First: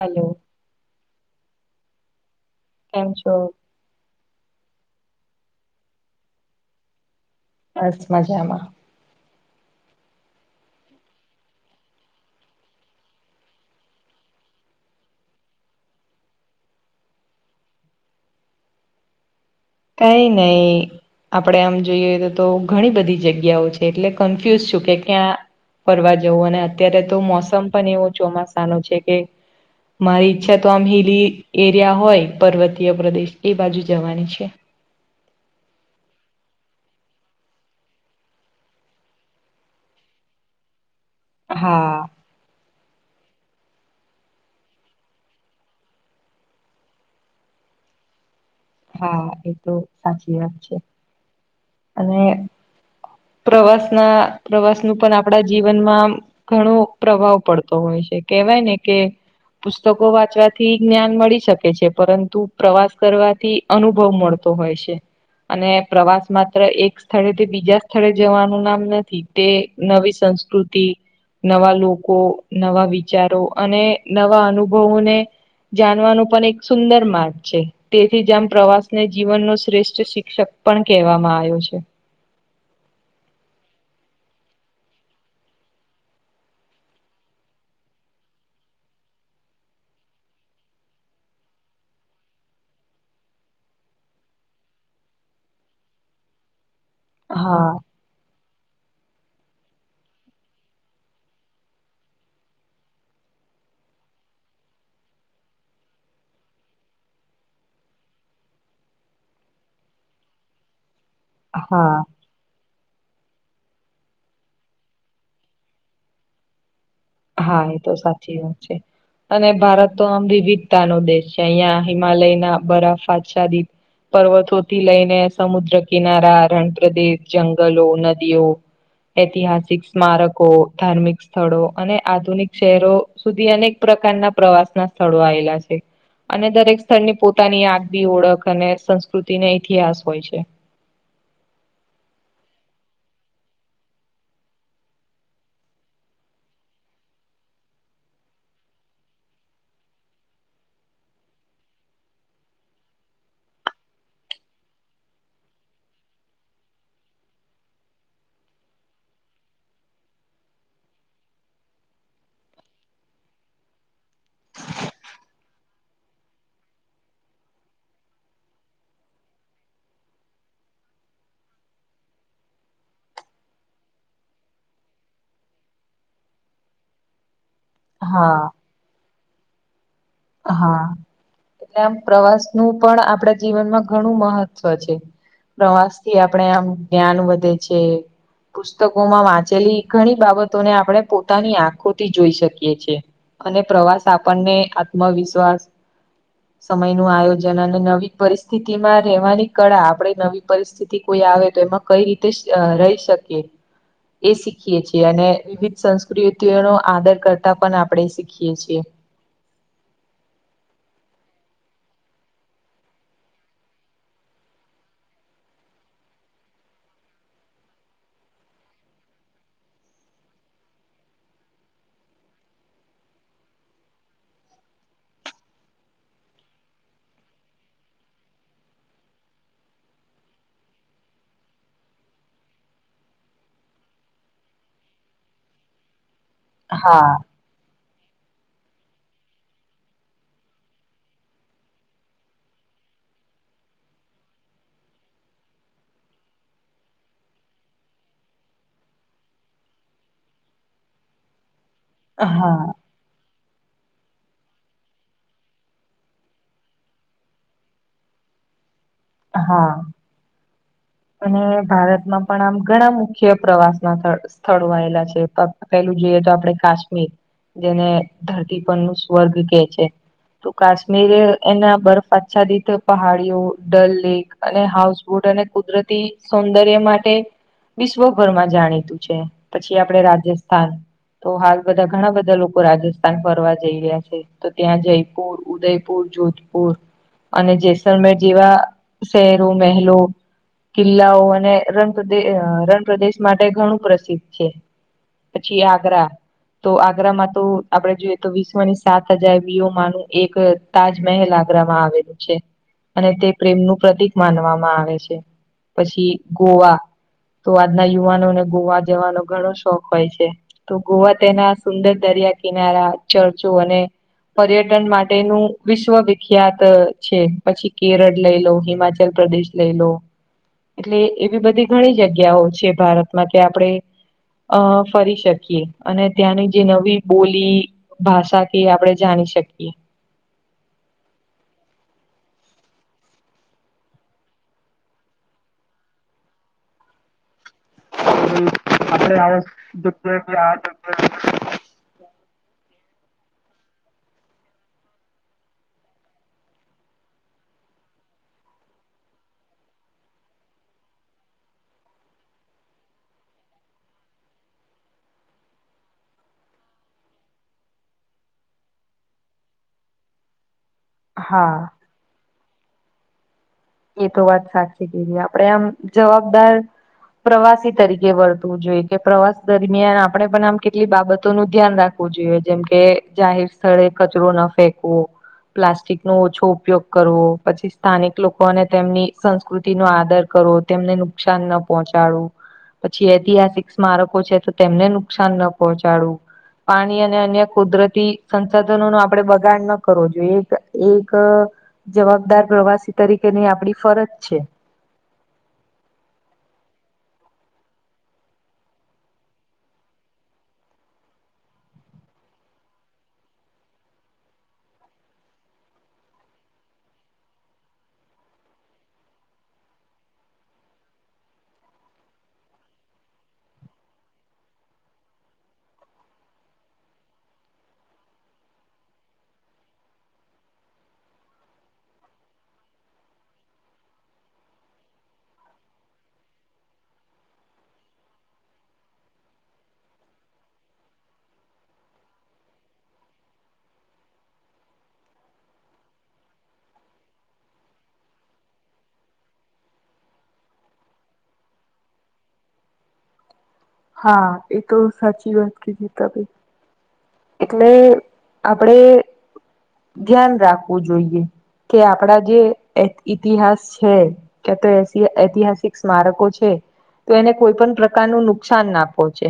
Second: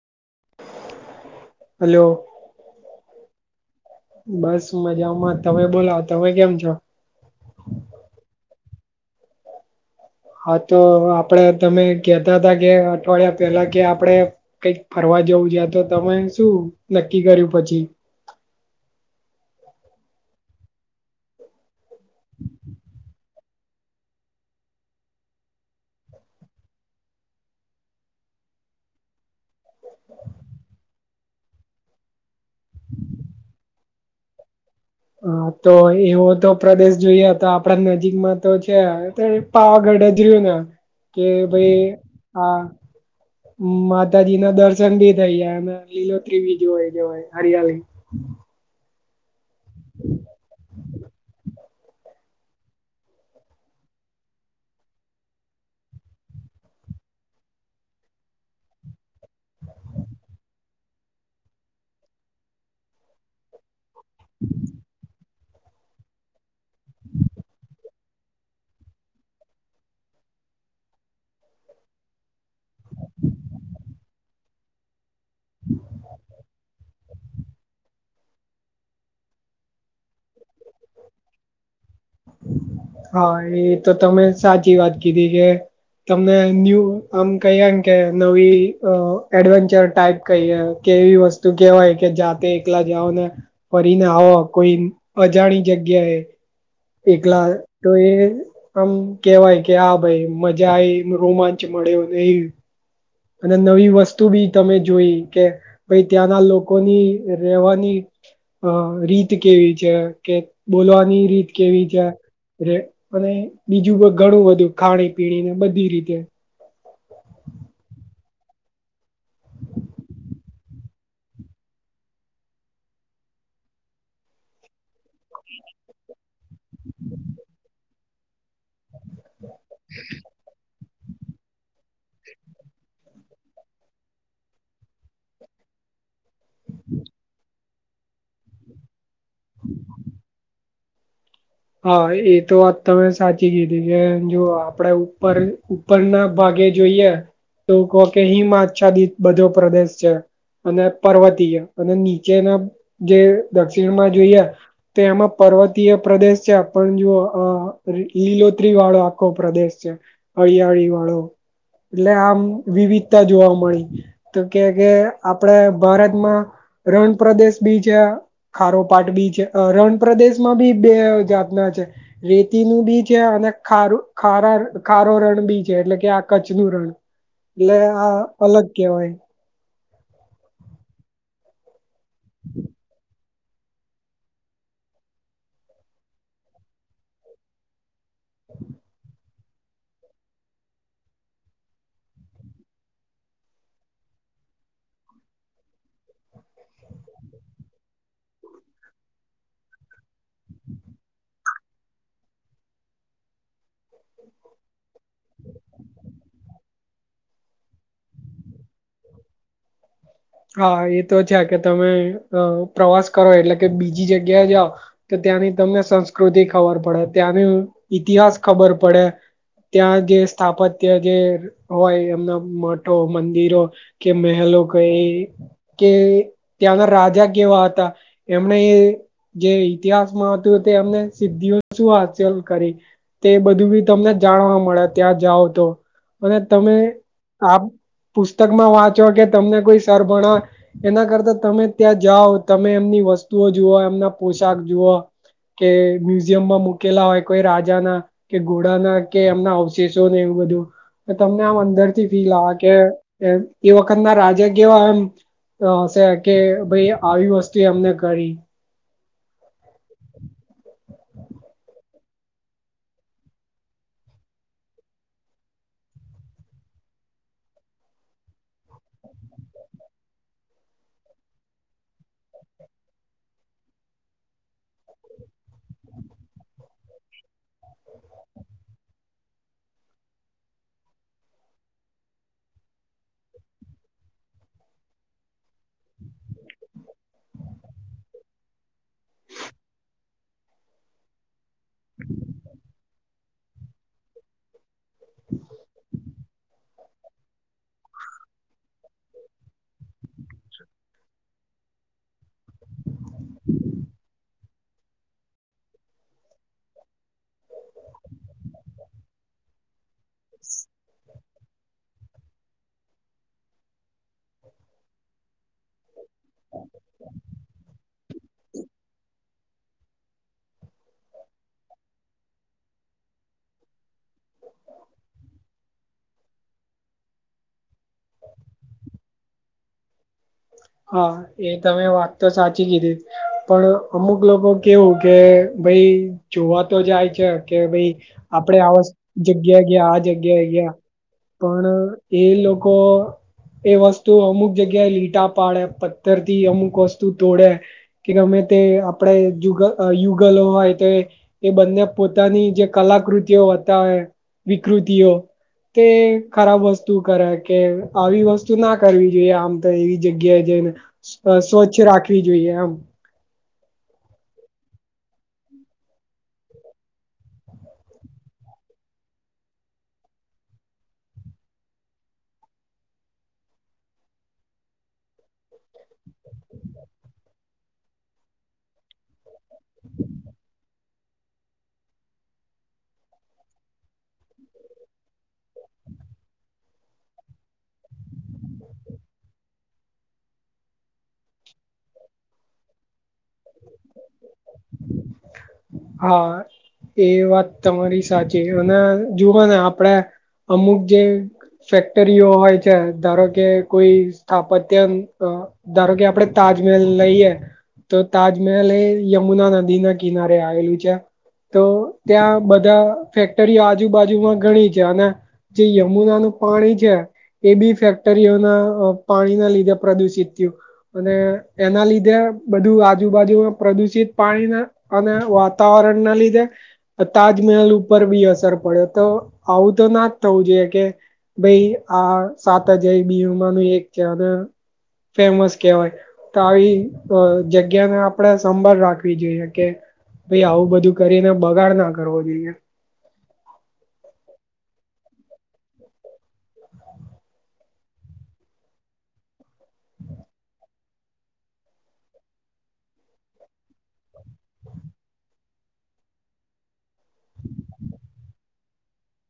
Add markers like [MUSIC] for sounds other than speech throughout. Hello hello તેમ છો. બસ મજામાં તમે બોલા તમે કેમ છો? બસ મજામાં. હા, તો આપડે તમે કેતાતા કે અઠવાડિયા પેલા કે આપડે કઈક ફરવા જવું છે તો તમે શું નક્કી કર્યું પછી કઈ નહી, આપડે આમ જોઈએ તો તો ઘણી બધી જગ્યાઓ છે, એટલે કન્ફ્યુઝ છું કે ક્યાં ફરવા જવું અને અત્યારે તો મોસમ પણ એવું ચોમાસા ન છે, કે મારી ઈચ્છા તો આમ હિલી એરિયા હોય પર્વતીય પ્રદેશ એ બાજુ જવાની છે. હા તો એવો તો પ્રદેશ જોઈએ તો આપડા નજીકમાં તો છે. પાગઢ હજર્યું ને કે ભાઈ હા હા માતાજી ના દર્શન ભી થઇ જાય અને લીલોત્રી બી જોવાય જવાય હરિયા આવે હા એ તો સાચી વાત છે. અને પ્રવાસના પ્રવાસ નું પણ આપણા જીવનમાં ઘણો પ્રભાવ પડતો હોય છે. કેવાય ને કે- પુસ્તકો વાંચવાથી જ્ઞાન મળી શકે છે પરંતુ પ્રવાસ કરવાથી અનુભવ મળતો હોય છે. અને પ્રવાસમાં એક સ્થળેથી બીજા સ્થળે જવાનું નામ નથી. તે નવી સંસ્કૃતિ નવા લોકો, નવા વિચારો અને નવા અનુભવોને જાણવાનું પણ એક સુંદર માર્ગ છે. તેથી જ આમ પ્રવાસને જીવનનો શ્રેષ્ઠ શિક્ષક પણ કહેવામાં આયો છે. હા, એ તો તમે સાચી વાત કીધી કે તમને ન્યૂ આમ કહીએમ કે નવી એડવેન્ચર ટાઈપ કહીએ. કે એવી વસ્તુ કેહેવાય કે જાતે એકલા જાઓને ફરીને આવો કોઈ અજાણી જગ્યાએ એકલા હા તો એ આમ કેવાય કે હા ભાઈ મજા આઈ રોમાંચ મળ્યોને એ. અને નવી વસ્તુ બી તમે જોઈ કે ભાઈ ત્યાંના લોકોની રહેવાની. અ રીત કેવી છે કે બોલવાની રીત. કેવી હા ચા અને બીજું પણ ઘણું બધું ખાણી પીણી ને બધી રીતે. હા, એ તો સાચી વાત છે. અને ભારત તો આમ વિવિધતાનો દેશ છે અહિયાં હિમાલયના બરા ફારસાદી. પર્વતોથી લઈને સમુદ્ર કિનારા, રણપ્રદેશ, જંગલો, નદીઓ ઐતિહાસિક સ્મારકો, ધાર્મિક સ્થળો અને આધુનિક શહેરો સુધી અનેક પ્રકારના પ્રવાસના સ્થળો આયેલા છે. અને દરેક સ્થળની પોતાની આગવી ઓળખ અને સંસ્કૃતિને ઇતિહાસ હોય છે. હા, એ તો વાત તમે સાચી કીધી કે જો આપડે ઉપર પર ના ભાગે જોઈએ તો કો કે હિમ આચ્છાદિત બધો પ્રદેશ છે. અને પર્વતીય અને નીચેના જે દક્ષિણમાં જોયા. તો એમાં પર્વતીય પ્રદેશ છે પણ જુઓ અ લીલોત્રી વાળો આખો પ્રદેશ છે. હળિયાળી વાળો એટલે આમ વિવિધતા જોવા મળી. તો કે કે આપડે ભારતમાં રણપ્રદેશ બી છે. ખારો પાટ બી છે અ રણપ્રદેશમાં બી બે અ જાતના છે. રેતીનું બી છે અને ખારું ખારા ખારો રણ બી છે એટલે કે આ કચ્છનું રણ. [INAUDIBLE] એટલે આ હા અલગ કેહવાય. હા, એટલે આમ પ્રવાસનું પણ આપડા જીવનમાં ઘણું મહત્ત્વ છે. પ્રવાસથી આપણે આમ જ્ઞાન વધે છે. પુસ્તકોમાં વાંચેલી ઘણી બાબતોને આપણે પોતાની આંખોથી જોઈ શકીએ છે. અને પ્રવાસ આપણને આત્મવિશ્વાસ. સમયનું આયોજન અને નવી પરિસ્થિતિમાં રેહવાની કળા આપણે નવી પરિસ્થિતિ કોઈ આવે તો એમાં કઈ રીતેસ અ રય શકીએ. એ શીખીએ છીએ અને વિવિધ સંસ્કૃતિઓનો આદર કરતા પણ આપણે શીખીએ છીએ. હા, એ તો છે કે તમે અ પ્રવાસ કરો એટલે કે બીજી જગ્યાએ જાવ. તો ત્યાંની તમને સંસ્કૃતિ ખબર પડે ત્યાંની ઈતિહાસ ખબર પડે. ત્યાં જે સ્થાપત્ય જે હોય એમના મઠો, મંદિરો. કે મેહેલો કઈ કે ત્યાંના રાજા કેવા હતા એમને એ જે ઇતિહાસમાં હતું તે અમને સિદ્ધિઓ શું હાસલ કરી. તે બધું બી તમને જાણવા મળે ત્યાં જાઓ તો. અને તમે હા આ પુસ્તકમાં વાંચો કે તમને કોઈ સર ભણાવે એના કરતા તમે ત્યાં જાઓ તમે એમની વસ્તુઓ જુઓ એમના પોશાક જુઓ. કે મ્યુઝિયમ માં મૂકેલા હોય કોઈ રાજા ના. કે ઘોડાના કે એમના અવશેષોને એવું બધું તમને આમ અંદર. ી હા કે એ વખત ના રાજા. કેવા એમશે કે ભાઈ આવી વસ્તુ એમને કરી. હા. અને ભારતમાં પણ આમ ઘણા મુખ્ય પ્રવાસ ના સ્થળ. સ્થળો આવેલા છે પેલું જોઈએ તો આપડણે કાશ્મીર. જેને ધરતી પર નું સ્વર્ગ કે છે. તો કાશ્મીરે એના બરફ આચ્છાદીિત પહાડીઓ ડલ લેક. અને હાઉસબોટ અને કુદરતી સૌંદર્ય માટે. વિશ્વભરમાં જાણીતું છે પછી આપડે રાજસ્થાન. તો હાલ બધા ઘણા બધા લોકો રાજસ્થાન ફરવા જઈ રહ્યા છે. તો ત્યાં જયપુર ઉદયપુર જોધપુર. અને જેસલમેર જેવા શહેરો મહેલો. કિલ્લાઓ અને રણપદેશ રણ પ્રદેશ માટે ઘણું પ્રસિદ્ધ છે. પછી આગ્રા. તો આગ્રામાં તો આપડે જોઈએ તો વિશ્વની સાત હજાર વી માનું એક. તાજમહેલ આગ્રમાં આવેલું છે અને તે પ્રેમ નું પ્રતિક માનવામાં આવે છે. પછી ગોવા તો આજના યુવાનોને ગોવા જવાનો ઘણો શોખ હોય છે. તો ગોવા તેના સુંદર દરિયા કિનારા ચર્ચો અને. પર્યટન માટેનું વિશ્વ વિિખ્યાત છે પછી કેરળ લઈ લો હિમાચલ પ્રદેશ. લઈ લો. એટલે એવી બધી ઘણી જગ્યાઓ છે ભારતમાં કે આપડણે. અ ફરી શકીએ અને ત્યાંની જે નવી બોલી. ભાષાથી આપણે જાણી શકીએ. હા એ તમે વાત તો સાચી કીધી. પણ અમુક લોકો કેવું કે ભાઈ જોવા તો જાય છે કે ભાઈ. આપડે આવા આપડે આ જગ્યા ગયા આ જગ્યા કે ગયા. આ જગ્યા પણ એ લોકો એ વસ્તુ અમુક જગ્યાએ લીટા. પાડે પથ્થર થી અમુક વસ્તુ તોડે. કે ગમે તે આપણેુગ યુગલો હોય તો. એ બંને પોતાની જે કલાકૃતિઓ હતા વિકૃતિઓ. તે ખરાબ વસ્તુ કરે કે આવી વસ્તુ ના કરવી જોઈએ આમ તો એવી. જગ્યાએ જઈને હા સ્વચ્છ રાખવી જોઈએ આમ. એ તો વાત સાચી કેધ આપણેે આમ જવાબદાર. પ્રવાસી તરીકે વર્તવું જોઈએ કે પ્રવાસ દરમિયાન આપણે પણ આમ કેટલી બાબતો નું ધ્યાન રાખ. જોઈએ જેમકે જાહેર સ્થળે કચરો ના ફેકવો. પ્લાસ્ટિક નો ઓછો ઉપયોગ કરવો પછી સ્થાનિક લોકો. ને તેમની સંસ્કૃતિ નો આદર કરવો તેમને નુકસાન ન પહોંચાડવું. પછી ઐતિહાસિક સ્મારકો છે તો તેમને નુકસાન ન પહોંચાડવું. પાણી અને અન્ય કુદરતી સંસાધનો ન આપણે બગાડ ન કરવો જોઈએ એ એક જવાબદાર પ્રવાસી તરીકેની આપણી ફરજ છે. હા. એ વાત તમારી સાચી અને જુઓ ને આપડે અમુક જે. ફેક્ટરીઓ હોય છે ધારો કે કોઈ સ્થાપત્ય. ધારો કે આપડે તાજમહેલ લઈએ. તો તાજમહેલ એ યમુના નદી ના કિનારે આવેલું છે. તો ત્યાં બધા ફેક્ટરીઓ આજુબાજુમાં ઘણી છે અને. જે યમુના નું પાણી છે. એ બી ફેક્ટરીઓના પાણીના લીધે પ્રદુષિત થયું. અને એના લીધે બધું. આજુબાજુમાં પ્રદુષિત પાણીના અને વાતાવરણ ના લીધે તાજમહેલ ઉપર બી અસર પડ્યો તો આવું તો ના જ થવું જોઈએ કે ભાઈ આ સાત હ જાય બીમા ન એક છે અને ફેમસ કહેવાય તો આવી જગ્યાને આપણેે સંભાળ રાખવી જોઈએ કે ભાઈ આવું બધું કરીને બગાડ ના કરવો જોઈએ હા એ તો સાચી વાત કે છે ત ભાઈ એટલે આપડે ધ્યાન રાખવું જોઈએ કે આપડા જે ઇતિહાસ છે ક તો ઐતિહાસિક સ્મારકો છે તો એને કોઈ પણ પ્રકારનું નુકસાન ના પહોંચે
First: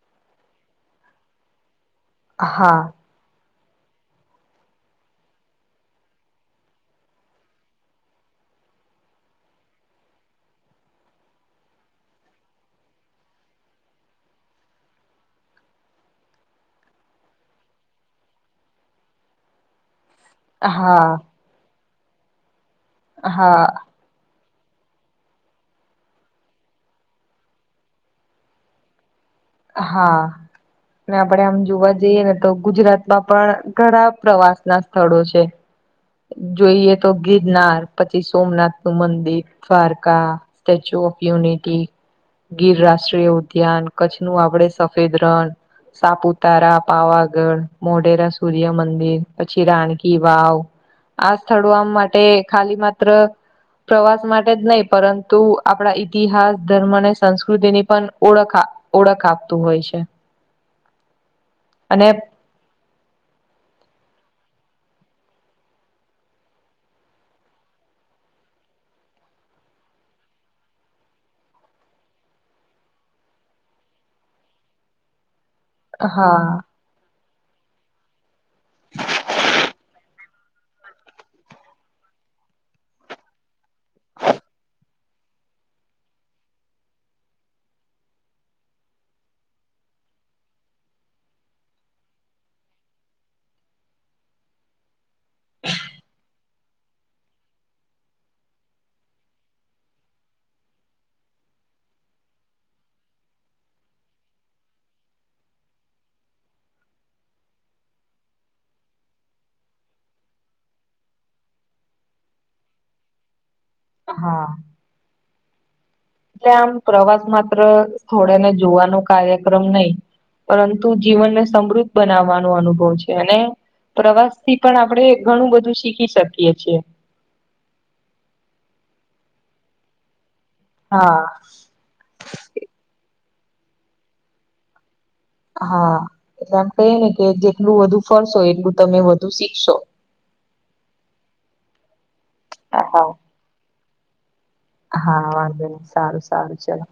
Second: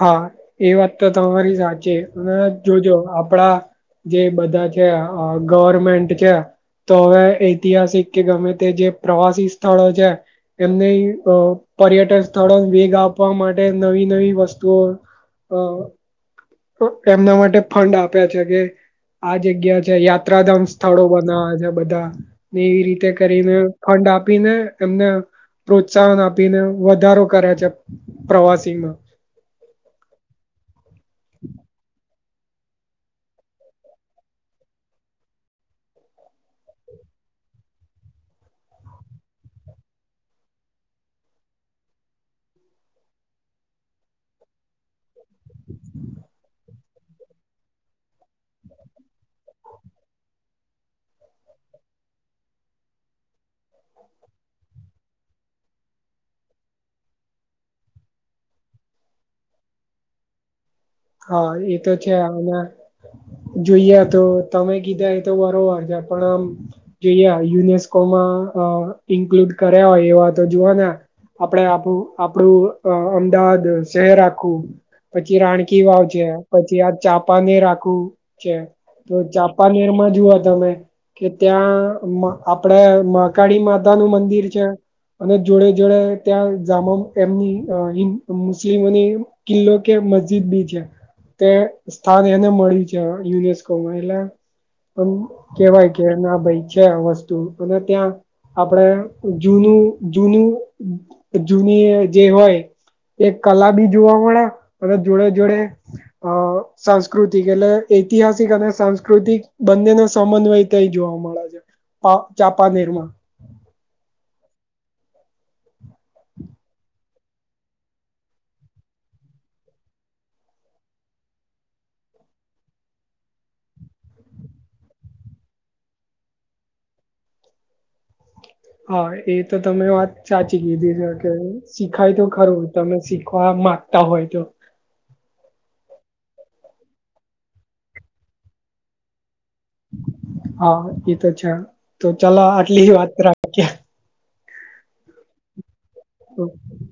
હા એ વાત તો તમારી સાચી ત હા જોજો આપડા જે બધા છે ગવર્મેન્ટ છે તો હવે ઐતિહાસિક કે ગમે તે જે પ્રવાસી સ્થળો છે. એમને અ પર્યટન સ્થળો વેગ આપવા માટે નવી નવી વસ્તુ તો અ એમના માટે ફંડ આપ્યા છે કે આ જગ્યા છેયા ત્રાધામ હા સ્થળો બનાવા છે બધા ને એવી રીતે કરીને હા ફંડ આપીને એમને પ્રોત્સાહન આપીને વધારો કર્યા છે પ્રવાસીમાં. હા. આપડે આમ જોવા જઈએ ને તો ગુજરાતમાં પણ ઘણા પ્રવાસ ના સ્થળો છે. જોઈએ તો ગિરનાર પછી સોમનાથ નું મંદિર Dwarka Statue of Unity Gir રાષ્ટ્રીય ઉદ્યાન કચ્છ ન આપડ સફેદ રણ સાપુતારા પાવાગઢ મોઢેરા સૂર્ય મંદિર પછી રાણકી વાવ આ સ્થળો આમ માટે ખાલી માત્ર પ્રવાસ માટે જ નહી પરંતુ આપણા ઈતિહાસ ધર્મ અને સંસ્કૃતિની પણ ઓળખા ઓળખ આપતું હોય છે. હા એ તો છે અને જોઈએ તો તમે કીધા એ તો બરોબર છે પણ આમ જોઈયા યુનેસ્કોમાં ઇન્ક્લુડ કર્યા હોય એવા તો જોવા આપણે આ આપડું અ અમદાવાદ શહેર આખું પછી રાણી કવા છે હા પછી આ ચાપાનેર આખુ છે. તો ચાપાનેર માં જુઓ તમે કે ત્યાં આપડે મહકાળીમાં [INAUDIBLE] પોતા નું મંદિર છે. અને જોડે જોડે ત્યાં જામ એમની મુસ્લિમોની [UNINTELLIGIBLE] કિલ્લો કે મજ તે સ્થાન એને મળ્યું છે યુનેસ્કોમાં એટલે. કેવાય કે ના ભાઈ છે આ વસ્તુ અને ત્યાં આપડ જૂનું જૂનું જૂની જે હોય એક કલા બી જોવા મળે અને જોડે જોડે અ સાંસ્કૃતિક એટલે ઐતિહાસિક અને સાંસ્કૃતિક બંનેને સમન્વય થય જોવા મળે છે. પા ચાપા નિર્માણ હા. - એટલે આમ પ્રવાસ માત્ર થોડેને જોવાનો કાર્યક્રમ નહીિ પરંતુ જીવનને સમૃદ્ધ બનાવવાનો અનુભવ છે અને પ્રવાસ થી પણ આપણેે ઘણું બધું શીખી શકીએ છીએ. હા એ તો તમે વાત સાચી કીધી છે હા કે શીખાય તો ખરું તમે શીખવા માંગતા હોય તો. હા એટલે આમ કહી ને કે જેટલું વધુ ફરશો એટલું તમે વધ દ શિક્ શો [INAUDIBLE] હા એ તો છે તો ચાલો હા આટલી વાત હા કર્યા. હા વાંધો નહી સારું સારું ચલો